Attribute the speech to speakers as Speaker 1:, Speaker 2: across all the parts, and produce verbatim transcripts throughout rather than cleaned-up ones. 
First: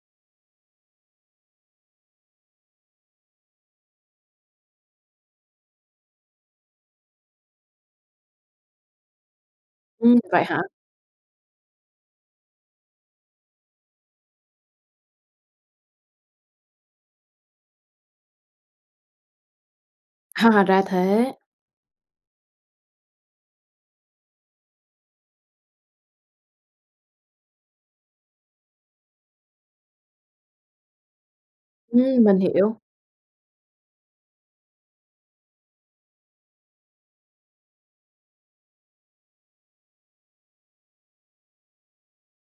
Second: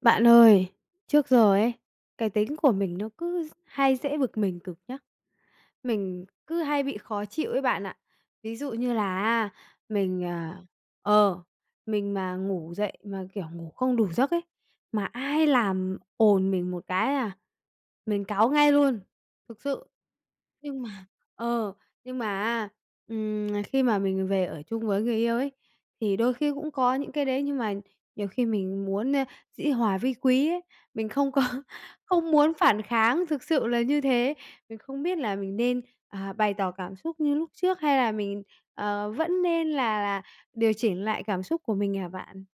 Speaker 1: Bạn ơi, trước giờ ấy, cái tính của mình nó cứ d hay dễ bực mình cực nhá. Mình cứ hay bị khó chịu ấy bạn ạ. Ví dụ như là á,
Speaker 2: Ừm,
Speaker 1: mình,
Speaker 2: vậy
Speaker 1: ờ,
Speaker 2: hả?
Speaker 1: ờ, mình mà ngủ dậy mà, kiểu, ngủ không đủ giấc ấy, mà ai làm ồn mình một cái, a, mình cáu ngay luôn, thực sự.
Speaker 2: Ha,
Speaker 1: Nhưng
Speaker 2: ra
Speaker 1: mà,
Speaker 2: thế.
Speaker 1: ờ, nhưng mà á, ừm, nà khi mà mình về ở chung với người yêu ấy thì đôi khi cũng có những cái đấy, nhưng mà nhiều khi mình muốn, ơ, dĩ hòa vi quý ấy, mình không có
Speaker 2: Ừm,
Speaker 1: không
Speaker 2: mình
Speaker 1: muốn
Speaker 2: hiểu.
Speaker 1: phản kháng, thực sự là như thế. Mình không biết là mình nên, à, bày tỏ cảm xúc như lúc trước hay là mình, ờ, vẫn nên là là điều chỉnh lại cảm xúc của mình hả bạn?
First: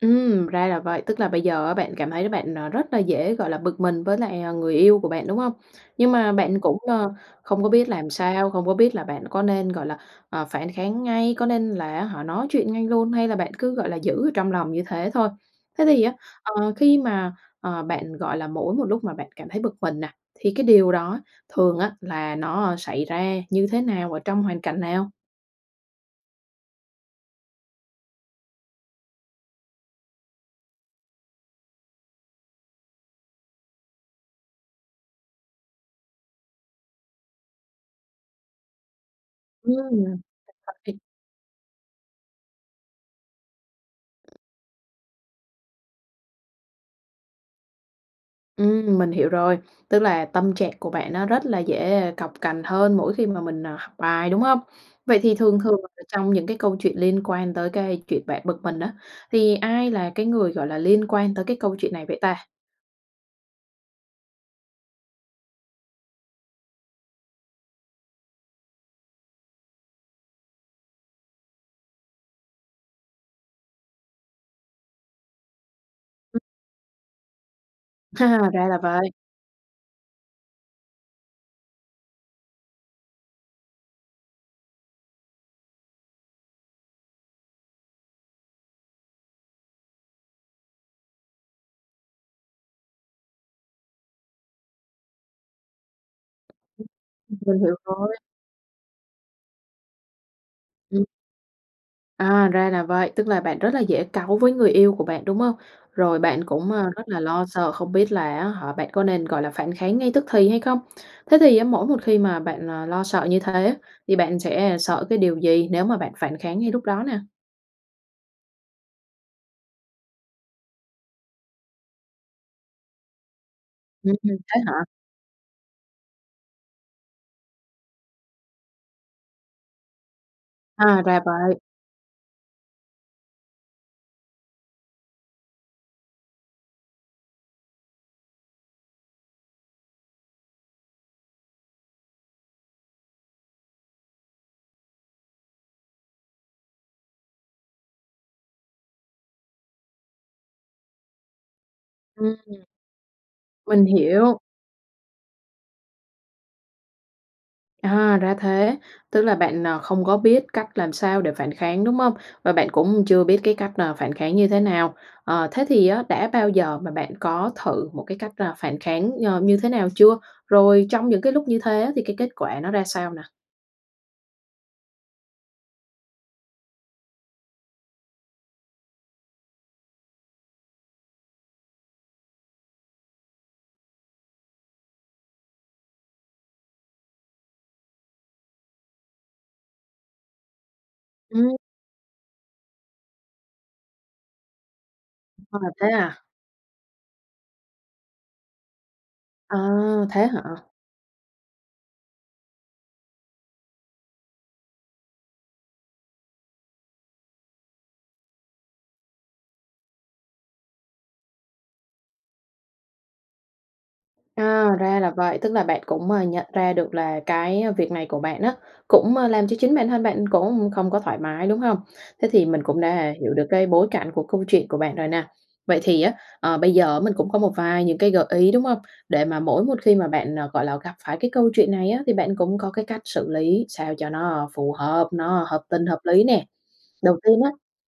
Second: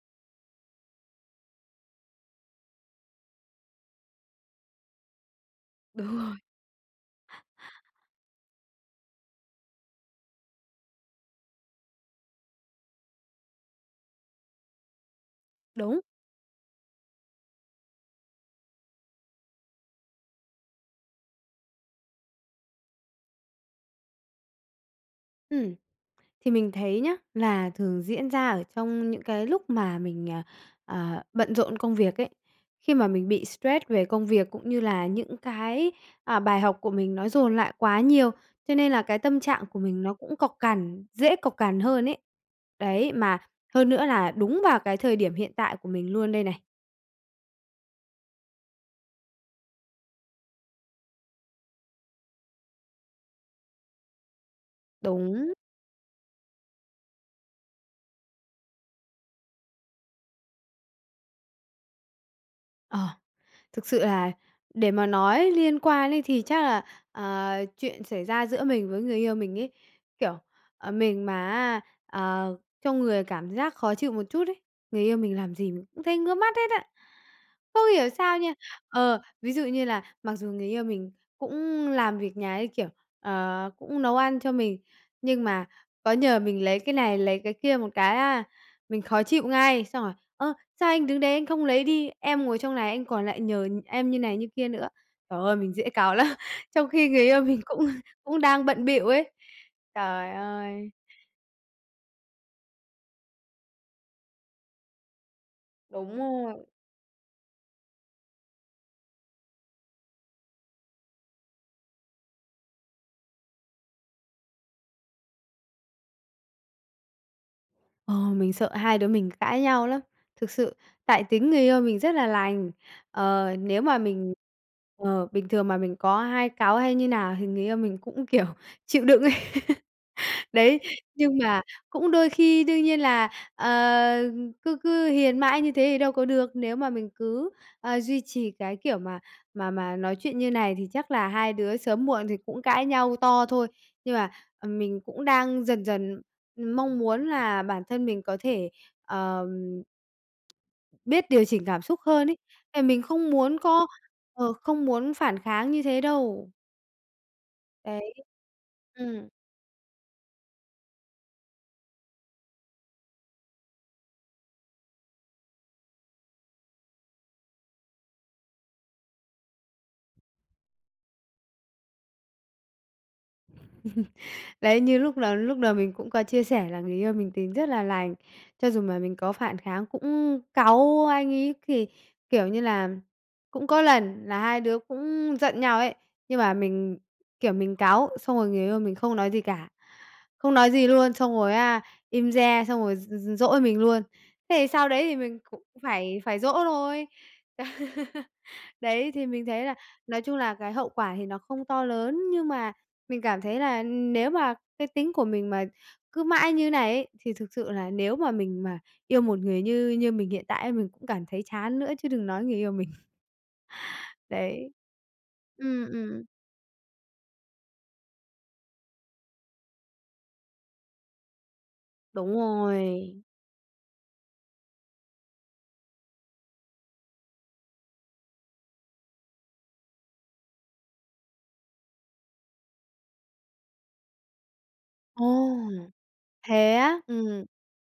Speaker 2: Ừm, ra là vậy, tức là bây giờ á bạn cảm thấy là bạn, ờ, rất là dễ, gọi là, bực mình với lại, ờ, người yêu của bạn, đúng hông? Nhưng
Speaker 1: Đúng
Speaker 2: mà
Speaker 1: rồi.
Speaker 2: bạn cũng, ờ, không có biết làm sao, không có biết là bạn có nên, gọi là, ờ, phản kháng ngay, có nên là, á hả, nói chuyện ngay luôn hay là bạn cứ, gọi là, giữ ở trong lòng như thế thôi. Thế
Speaker 1: Đúng.
Speaker 2: thì á, ờ, khi mà, ờ, bạn, gọi là, mỗi một lúc mà bạn cảm thấy bực mình nè thì cái điều đó thường á là nó xảy ra như thế nào, ở trong hoàn cảnh nào?
Speaker 1: Ừm. Thì mình thấy nhá, là thường diễn ra ở trong những cái lúc mà mình, ờ, ờ, bận rộn công việc ấy, khi mà mình bị stress về công việc, cũng như là những cái, à, bài học của mình nó dồn lại quá nhiều, cho nên là cái tâm trạng của mình nó
Speaker 2: Ừm,
Speaker 1: cũng cộc
Speaker 2: [unintelligible]
Speaker 1: cằn, dễ cộc cằn hơn ấy. Đấy, mà hơn nữa là đúng vào cái thời điểm hiện tại của mình luôn đây này.
Speaker 2: Ừm, mình hiểu rồi. Tức là tâm trạng của bạn nó rất là dễ cộc cằn hơn mỗi khi mà mình, à, học bài, đúng hông? Vậy thì
Speaker 1: Đúng.
Speaker 2: thường thường ở trong những cái câu chuyện liên quan tới cái chuyện bạn bực mình á, thì ai là cái người, gọi là, liên quan tới cái câu chuyện này vậy ta?
Speaker 1: Ờ, thực sự là để mà nói liên quan ấy thì chắc là, ờ, chuyện xảy ra giữa mình với người yêu mình ấy, kiểu, ờ, mình mà á, à, trong người cảm giác khó chịu một chút ấy, người yêu mình làm gì mình cũng thấy ngứa
Speaker 2: Ừm.
Speaker 1: mắt hết á, không hiểu sao nha.
Speaker 2: Ra là vậy.
Speaker 1: Ờ, ví dụ như là mặc dù người yêu mình cũng làm việc nhà ấy, kiểu, ờ, cũng nấu ăn cho mình, nhưng mà có nhờ mình lấy cái này, lấy cái kia một cái á, mình khó chịu ngay, xong rồi: "Ơ, sao anh đứng đấy anh không lấy đi? Em ngồi trong này anh còn lại nhờ em như này như kia nữa." Trời ơi, mình dễ cáu lắm,
Speaker 2: Ừm.
Speaker 1: trong khi người yêu
Speaker 2: Ừm, mình
Speaker 1: mình
Speaker 2: hiểu
Speaker 1: cũng
Speaker 2: rồi.
Speaker 1: cũng đang bận bịu ấy. Trời ơi!
Speaker 2: Ừm. À, ra là vậy, tức là bạn rất là dễ cáu với người yêu của bạn, đúng không?
Speaker 1: Đúng
Speaker 2: Rồi bạn
Speaker 1: rồi.
Speaker 2: cũng, à, rất là lo sợ, không biết là á hả bạn có nên, gọi là, phản kháng ngay tức thì hay không. Thế thì á mỗi một khi mà bạn, ờ, lo sợ như thế, thì bạn sẽ sợ cái điều gì nếu mà bạn phản kháng ngay lúc đó nè?
Speaker 1: Ờ, mình sợ hai đứa mình cãi nhau lắm, thực sự, tại tính người yêu mình rất là lành. Ờ, nếu mà
Speaker 2: Ừm,
Speaker 1: mình
Speaker 2: thế hả?
Speaker 1: ờ, bình thường mà mình có hai cáu hay như nào thì người yêu mình cũng, kiểu, chịu đựng ấy. Đấy,
Speaker 2: À, ra
Speaker 1: nhưng
Speaker 2: vậy.
Speaker 1: mà cũng đôi khi đương nhiên là, ờ, cứ cứ hiền mãi như thế thì đâu có được. Nếu mà mình cứ, ờ, duy trì cái kiểu mà mà mà nói chuyện như này thì chắc là hai đứa sớm muộn thì cũng cãi nhau to thôi. Nhưng mà, ừm, mình cũng đang dần dần mong muốn là bản thân mình có thể, ờ, biết điều chỉnh cảm xúc hơn
Speaker 2: Ừm.
Speaker 1: ấy, tại mình không muốn
Speaker 2: Mình
Speaker 1: có
Speaker 2: hiểu.
Speaker 1: ờ, không muốn phản kháng như thế đâu. Đấy.
Speaker 2: À, ra thế, tức
Speaker 1: Ừm.
Speaker 2: là bạn, ờ, không có biết cách làm sao để phản kháng, đúng hông? Và bạn cũng chưa biết cái cách, à, phản kháng như thế nào. Ờ, thế thì á, đã bao giờ mà bạn có thử một cái cách, à, phản kháng, ờ, như thế nào chưa? Rồi trong những cái lúc như thế á, thì cái kết quả nó ra sao nè?
Speaker 1: Đấy, như lúc lầu lúc đầu mình cũng có chia sẻ là người yêu mình tính rất là lành, cho dù mà mình có phản kháng, cũng cáu anh ấy thì kiểu như là, cũng có lần là hai đứa cũng giận nhau ấy, nhưng mà mình, kiểu, mình cáu xong rồi người yêu mình không nói gì cả, không nói gì luôn, xong rồi,
Speaker 2: Ừm.
Speaker 1: á, im re, xong rồi d d dỗi mình luôn. Thế thì sau đấy thì mình
Speaker 2: À,
Speaker 1: cũng
Speaker 2: thế
Speaker 1: phải
Speaker 2: à?
Speaker 1: phải dỗ thôi. Đấy, thì mình
Speaker 2: À,
Speaker 1: thấy là nói
Speaker 2: thế
Speaker 1: chung
Speaker 2: hả?
Speaker 1: là cái hậu quả thì nó không to lớn, nhưng mà mình cảm thấy là nếu mà cái tính của mình mà cứ mãi như này ấy, thì thực sự là nếu mà mình mà yêu một người như như mình hiện tại mình cũng cảm thấy chán nữa chứ đừng nói người yêu mình.
Speaker 2: À,
Speaker 1: Đấy.
Speaker 2: ra là vậy, tức là bạn
Speaker 1: Ừm,
Speaker 2: cũng,
Speaker 1: ừm.
Speaker 2: ờ, nhận ra được là cái việc này của bạn á cũng, ơ, làm cho chính bản thân bạn cũng không có thoải mái, đúng hông? Thế
Speaker 1: Đúng
Speaker 2: thì mình cũng
Speaker 1: rồi.
Speaker 2: đã hiểu được cái bối cảnh của câu chuyện của bạn rồi nè. Vậy thì á, ờ, bây giờ á mình cũng có một vài những cái gợi ý, đúng hông? Để mà mỗi một khi mà bạn, gọi là, gặp phải cái câu chuyện này á thì bạn cũng có cái cách xử lý sao cho nó phù hợp,
Speaker 1: Ồ!
Speaker 2: nó hợp tình hợp lý nè.
Speaker 1: Thế á?
Speaker 2: Đầu tiên
Speaker 1: Ừm.
Speaker 2: á,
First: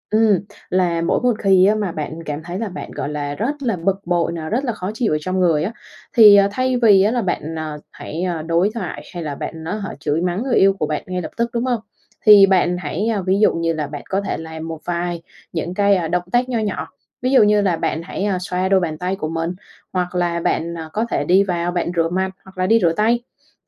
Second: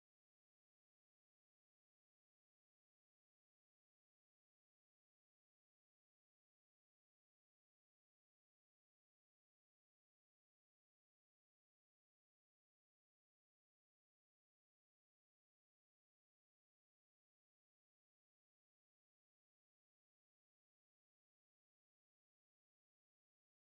Speaker 2: ừm, là mỗi một khi á mà bạn cảm thấy là bạn, gọi là, rất là bực bội nè, rất là khó chịu ở trong người á, thì, ờ, thay vì á là bạn, ờ, hãy, ờ, đối thoại hay là bạn, á hả, chửi mắng người yêu của bạn ngay lập tức, đúng hông? Thì bạn hãy, ơ, ví dụ như là bạn có thể làm một vài những cái động tác nho nhỏ, ví dụ như là bạn hãy, ơ, xoa đôi bàn tay của mình hoặc là bạn, ờ, có thể đi vào bạn rửa mặt hoặc là đi rửa tay.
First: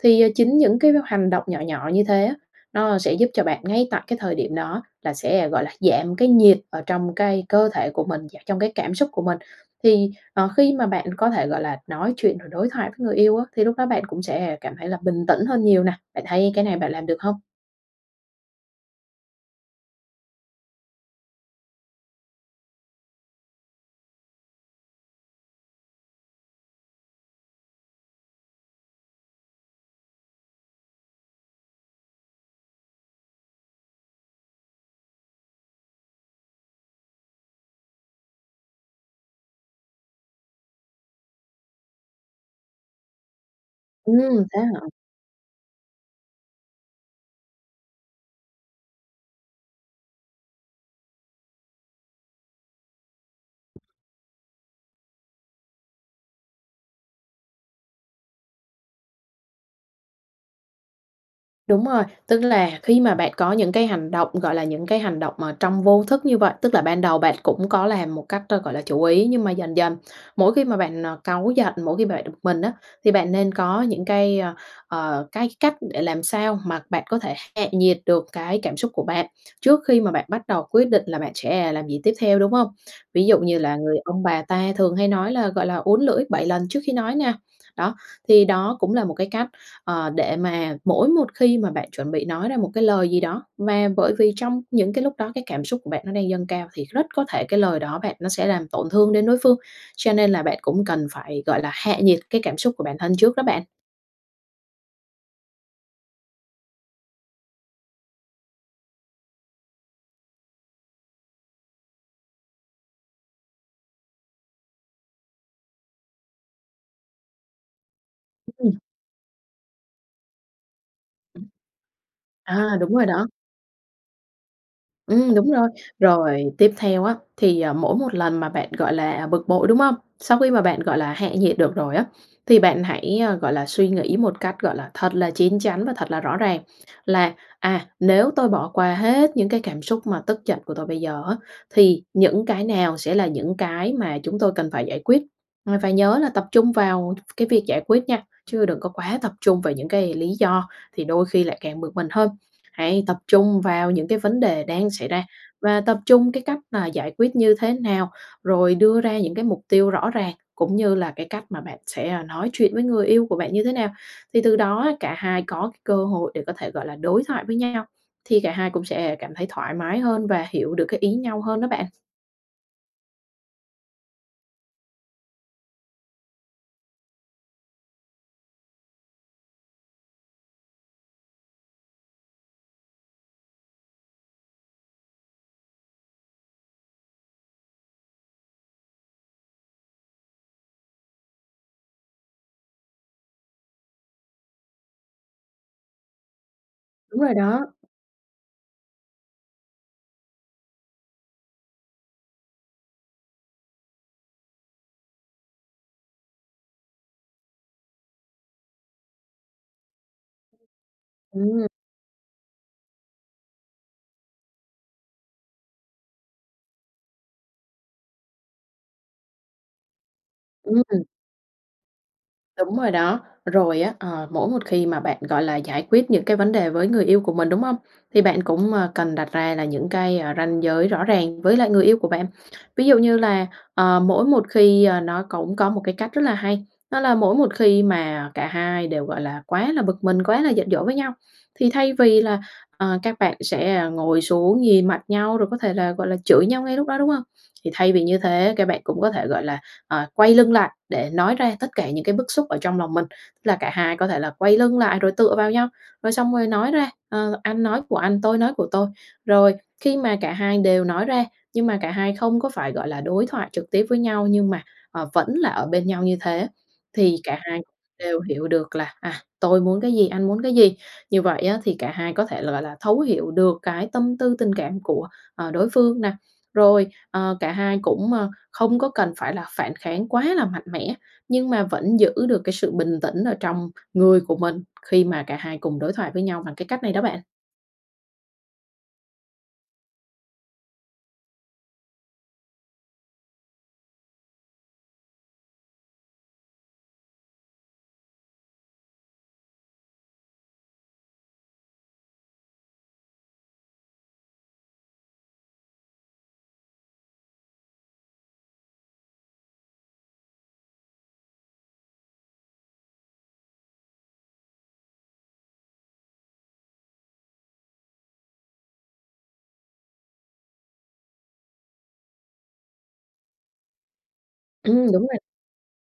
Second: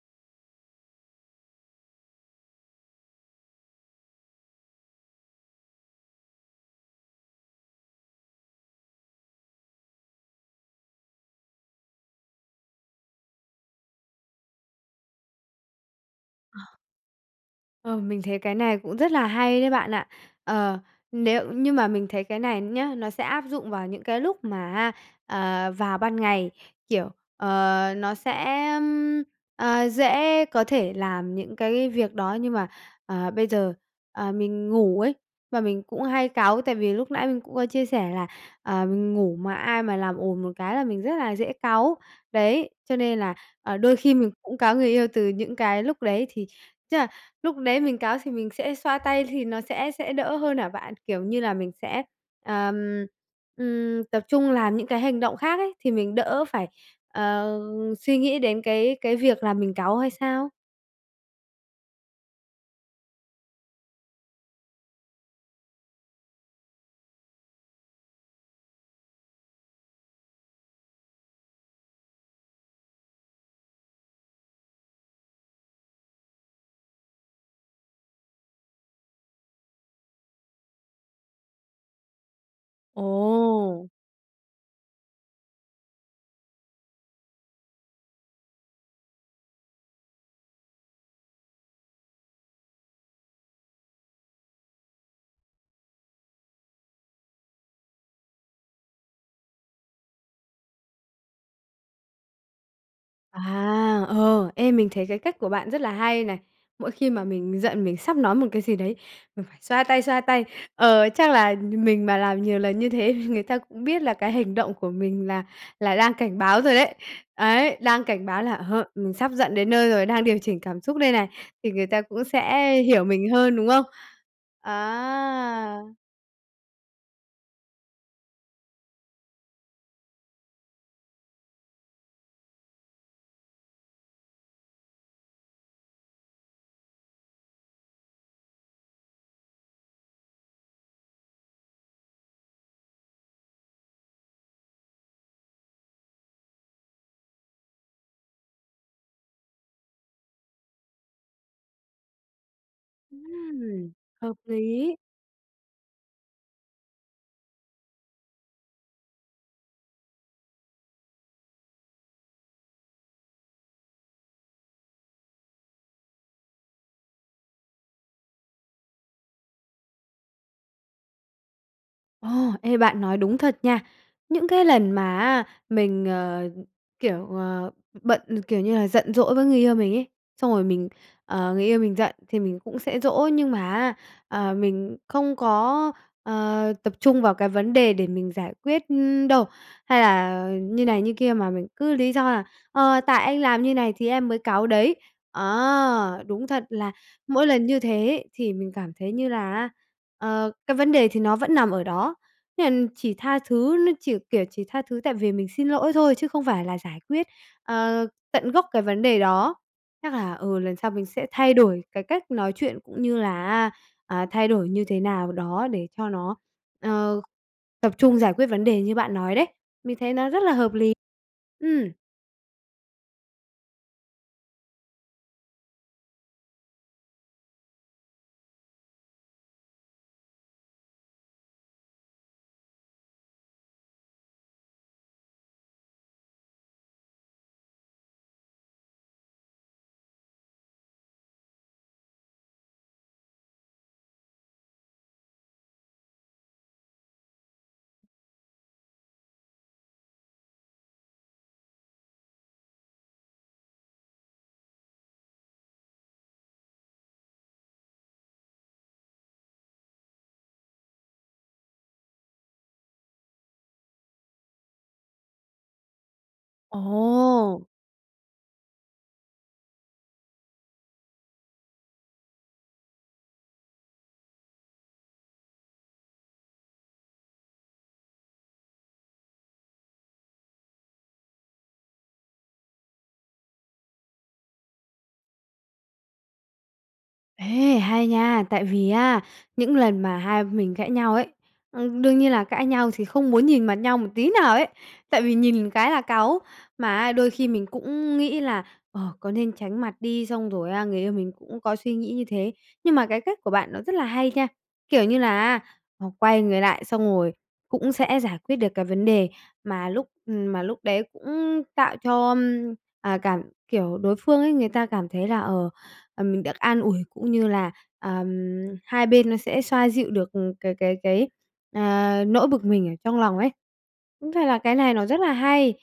Speaker 2: Thì, à, chính những cái h hành động nhỏ nhỏ như thế á, nó sẽ giúp cho bạn ngay tại cái thời điểm đó là sẽ, gọi là, giảm cái nhiệt ở trong cái cơ thể của mình và trong cái cảm xúc của mình. Thì, ờ, khi mà bạn có thể, gọi là, nói chuyện rồi đối thoại với người yêu á, thì lúc đó bạn cũng sẽ cảm thấy là bình tĩnh hơn nhiều nè. Bạn thấy
Speaker 1: Ờ.
Speaker 2: cái này bạn làm được hông?
Speaker 1: Ờm, mình thấy cái này cũng rất là hay đấy bạn ạ. Ờ, nếu nhưng mà mình thấy cái này nhá, nó sẽ áp dụng vào những cái lúc mà á, ờ, vào ban ngày, kiểu, ờ, nó sẽ, ưm, ờ, dễ có thể làm những cái việc đó. Nhưng mà, ờ, bây giờ, ờ, mình ngủ ấy và mình cũng hay cáu tại vì lúc nãy mình cũng có chia sẻ là, ờ, mình ngủ mà ai mà làm ồn một cái là mình rất là dễ cáu. Đấy, cho nên là, à, đôi khi mình
Speaker 2: Ừm,
Speaker 1: cũng
Speaker 2: thế
Speaker 1: cáu
Speaker 2: hả?
Speaker 1: người yêu từ những cái lúc đấy. Thì tức là lúc đấy mình cáu thì mình sẽ xoa tay thì nó sẽ sẽ đỡ hơn hả bạn? Kiểu như là, mình sẽ, ờm, ừm, tập trung làm những cái hành động khác ấy, thì mình đỡ phải, ờ, suy nghĩ đến cái cái việc là mình cáu hay sao?
Speaker 2: Đúng rồi. Tức là khi mà bạn có những cái hành động, gọi là, những cái hành động mà trong vô thức như vậy, tức là ban đầu bạn cũng có làm một cách, ơ, gọi là, chủ ý, nhưng mà dần dần mỗi khi mà bạn, ờ, cáu giận, mỗi khi bạn bực mình á, thì bạn nên có những cái, ơ, ờ, cái cách để làm sao mà bạn có thể hạ nhiệt được cái cảm xúc của bạn, trước khi mà bạn bắt đầu quyết định là bạn sẽ làm gì tiếp theo, đúng không? Ví dụ như là
Speaker 1: Ồ!
Speaker 2: người ông bà ta thường hay nói là, gọi là, "uốn lưỡi bảy lần trước khi nói" nè. Đó, thì đó cũng là một cái cách, ờ, để mà mỗi một khi mà bạn chuẩn bị nói ra một cái lời gì đó, mà bởi vì trong những cái lúc đó cái cảm xúc của bạn nó đang dâng cao thì rất có thể cái lời đó bạn nó sẽ làm tổn thương đến đối phương. Cho nên là bạn cũng cần phải, gọi là, hạ nhiệt cái cảm xúc của bản thân trước đó bạn.
Speaker 1: À, ừ. Ê, mình thấy cái cách của bạn rất là hay này. Mỗi khi mà mình giận mình sắp nói một cái gì đấy, mình phải xoa tay, xoa tay. Ờ, chắc là nh mình mà làm nhiều lần như thế thì người ta cũng biết là cái hành động của mình là là đang cảnh báo rồi đấy. Đấy, đang cảnh báo là,
Speaker 2: Ừm.
Speaker 1: ờ, mình sắp giận đến nơi rồi, đang điều chỉnh cảm xúc đây này.
Speaker 2: Ừm.
Speaker 1: Thì người ta cũng sẽ
Speaker 2: À, đúng
Speaker 1: hiểu
Speaker 2: rồi đó.
Speaker 1: mình hơn, đúng không?
Speaker 2: Ừm, đúng rồi.
Speaker 1: À!
Speaker 2: Rồi tiếp theo á thì, à, mỗi một lần mà bạn, gọi là, bực bội, đúng không? Sau khi mà bạn, gọi là, hạ nhiệt được rồi á, thì bạn hãy, a, gọi là, suy nghĩ một cách, gọi là, thật là chín chắn và thật là rõ ràng là "À, nếu tôi bỏ qua hết những cái cảm xúc mà tức giận của tôi bây giờ á, thì những cái nào sẽ là những cái mà chúng tôi cần phải giải quyết?". Và phải nhớ là tập trung vào đ cái việc giải quyết nha, chứ đừng có quá tập trung vào những cái lý do thì đôi khi lại càng bực mình hơn. Hãy tập trung
Speaker 1: Ừm.
Speaker 2: vào những cái
Speaker 1: Hợp
Speaker 2: vấn đề đang
Speaker 1: lý.
Speaker 2: xảy ra và tập trung cái cách mà giải quyết như thế nào, rồi đưa ra những cái mục tiêu rõ ràng, cũng như là cái cách mà bạn sẽ, à, nói chuyện với người yêu của bạn như thế nào. Thì từ đó á cả hai có cái cơ hội để có thể, gọi là, đối thoại với nhau, thì cả hai cũng sẽ cảm thấy thoải mái hơn và hiểu được cái ý nhau hơn đó bạn.
Speaker 1: Ồ! Ê, bạn nói đúng thật nha. Những cái lần mà á mình, ờ, kiểu, ờ, bận, kiểu như là, giận dỗi với người yêu mình ấy, xong rồi mình ờ, người yêu mình giận thì mình cũng sẽ dỗ. Nhưng mà á, ờ, mình không có, ờ, tập trung vào cái vấn đề để mình giải quyết đâu, hay là như này, như kia mà mình cứ lý do là "Ờ, tại anh làm như này thì em mới cáu đấy". Ờ, đúng thật là
Speaker 2: Đúng rồi
Speaker 1: mỗi lần
Speaker 2: đó.
Speaker 1: như thế ấy thì mình cảm thấy như là á, ờ, cái vấn đề thì nó vẫn nằm ở đó. Nên là chỉ tha thứ, nó chỉ, kiểu, chỉ tha thứ, tại vì mình xin lỗi thôi chứ không phải là giải quyết, ờ, tận gốc cái vấn đề đó. Chắc là, ừ, lần sau mình sẽ thay
Speaker 2: Ừm.
Speaker 1: đổi cái cách nói chuyện cũng như là á, à, thay đổi như thế nào đó để cho nó, ờ, tập trung giải quyết vấn đề như bạn nói đấy. Mình thấy nó rất là hợp
Speaker 2: Ừm,
Speaker 1: lý.
Speaker 2: ừm.
Speaker 1: Ừm.
Speaker 2: Đúng rồi đó, rồi á, ờ, mỗi một khi mà bạn, gọi là, giải quyết những cái vấn đề với người yêu của mình, đúng hông? Thì bạn cũng, à, cần đặt ra là những cái, à, ranh giới rõ ràng với lại người yêu của bạn. Ví dụ như, ờ, mỗi một khi ờ, nó cũng có một cái cách rất là hay, đó là mỗi một khi mà cả hai đều, gọi là, quá là bực mình, quá là giận dỗi với nhau, thì thay vì là, ờ, các bạn sẽ, à, ngồi xuống nhìn mặt nhau, rồi có thể là, gọi là, chửi nhau ngay lúc đó, đúng hông? Thì thay vì như thế các bạn cũng có thể, gọi là, ờ, quay lưng lại để nói ra tất cả những cái bức xúc ở trong lòng mình, tức là cả hai có thể là quay lưng lại rồi tựa vào nhau, rồi xong rồi nói ra, ờ, anh nói của anh, tôi nói của tôi. Rồi, khi mà cả hai đều nói ra nhưng mà cả hai không có phải, gọi là, đối thoại trực tiếp với nhau nhưng mà, ờ, vẫn là ở bên nhau như thế thì cả
Speaker 1: Ồ!
Speaker 2: hai đều hiểu được là, à, tôi muốn cái gì, anh muốn cái gì. Như vậy á thì cả hai có thể, gọi là, thấu hiểu được cái tâm tư tình cảm của, ờ, đối phương nè, rồi, ờ, cả hai cũng, ờ, không có cần phải là phản kháng quá là mạnh mẽ, nhưng mà vẫn giữ được cái sự bình tĩnh ở trong người của mình khi mà cả hai cùng đối thoại với nhau bằng cái cách này đó bạn.
Speaker 1: Ê, hay nha, tại vì á, những lần mà hai mình cãi nhau ấy, ừm, đương nhiên là cãi nhau thì không muốn nhìn mặt nhau một tí nào ấy. Tại vì nhìn cái là cáu, mà á đôi khi mình cũng nghĩ là, ờ, có nên tránh mặt đi, xong rồi á người yêu mình cũng có suy nghĩ như thế. Nhưng mà cái cách của bạn nó rất là hay nha, kiểu như là á, à, quay người lại xong rồi cũng sẽ giải quyết được cái vấn đề mà lúc ừm, mà lúc đấy cũng tạo cho, ưm, à, cảm kiểu, đối phương ấy, người ta cảm thấy là, ờ, à, mình được an ủi cũng như là, ờm, hai bên nó sẽ xoa dịu được, ừm, cái cái cái, à, nỗi bực mình ở trong lòng ấy. Đúng ra là cái
Speaker 2: Ừm,
Speaker 1: này nó
Speaker 2: đúng
Speaker 1: rất
Speaker 2: nè.
Speaker 1: là hay,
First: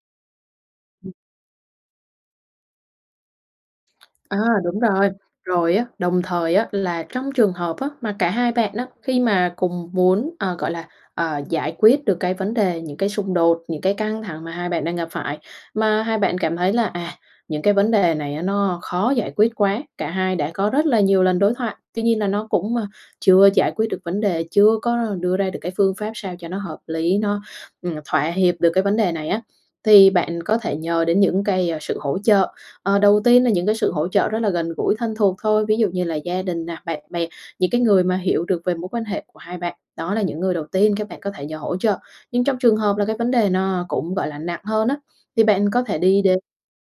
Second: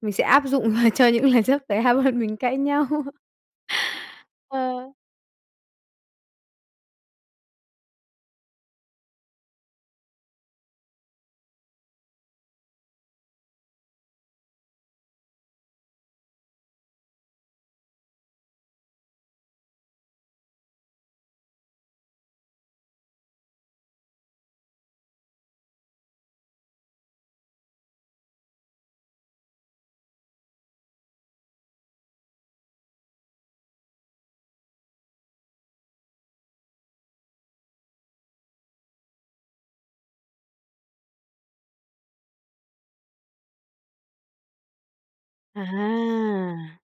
Speaker 1: mình sẽ áp dụng cho
Speaker 2: [unintelligible]
Speaker 1: những lần sắp tới hai bọn mình cãi nhau.
Speaker 2: À, đúng
Speaker 1: Ờ.
Speaker 2: rồi. Rồi á, đồng thời á là trong trường hợp á mà cả hai bạn á khi mà cùng muốn, ờ, gọi là, ờ, giải quyết được cái vấn đề những cái xung đột, những cái căng thẳng mà hai bạn đang gặp phải, mà hai bạn cảm thấy là, à, những cái vấn đề này á nó khó giải quyết quá, cả hai đã có rất là nhiều lần đối thoại, tuy nhiên là nó cũng, a, chưa giải quyết được vấn đề, chưa có đưa ra được cái phương pháp sao cho nó hợp lý nó, ừm, thỏa hiệp được cái vấn đề này á, thì bạn có thể nhờ đến những cái, a, sự hỗ trợ. Ờ, đầu tiên là những cái sự hỗ trợ rất là gần gũi thân thuộc thôi, ví dụ như là gia đình nè, bạn bè, những cái người mà hiểu được về mối quan hệ của hai bạn, đó là những người đầu tiên các bạn có thể nhờ hỗ trợ. Nhưng trong trường hợp là cái vấn đề nó cũng, gọi là, nặng hơn á, thì bạn có thể đi đến
Speaker 1: À.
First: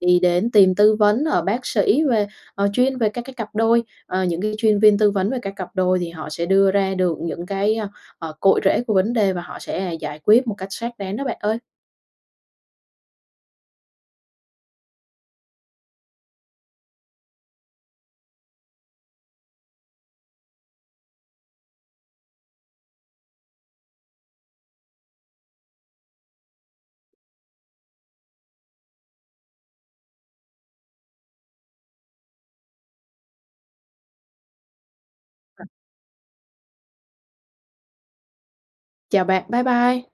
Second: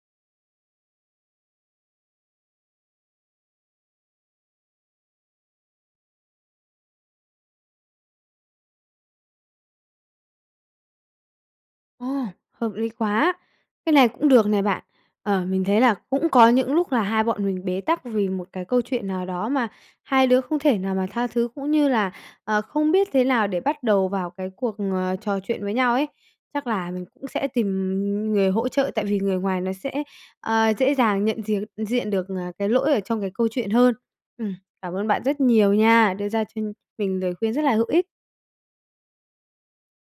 Speaker 2: đi đến tìm tư vấn ở bác sĩ về, ờ, chuyên về các cái cặp đôi, ờ, những cái chuyên viên tư vấn về các cặp đôi thì họ sẽ đưa ra được những cái, ơ, ờ, cội rễ của vấn đề và họ sẽ giải quyết một cách xác đáng đó bạn ơi.
Speaker 1: Ồ, hợp lý quá! Cái này cũng được này bạn. Ờ, mình thấy là cũng có những lúc là hai bọn mình bế tắc vì một cái câu chuyện nào đó mà hai đứa không thể nào mà tha thứ, cũng như là, ờ, không biết thế nào để bắt đầu vào cái cuộc, à, trò chuyện với nhau ấy. Chắc là mình cũng sẽ tìm, ừm, người hỗ trợ tại vì người ngoài nó sẽ, ờ, dễ dàng nhận diệc diện được, à, cái lỗi ở trong cái câu chuyện hơn. Ừm, cảm ơn bạn rất
Speaker 2: [unintelligible]
Speaker 1: nhiều nha, đưa ra cho mình lời khuyên rất là hữu ích.
Speaker 2: Chào bạn, bye bye.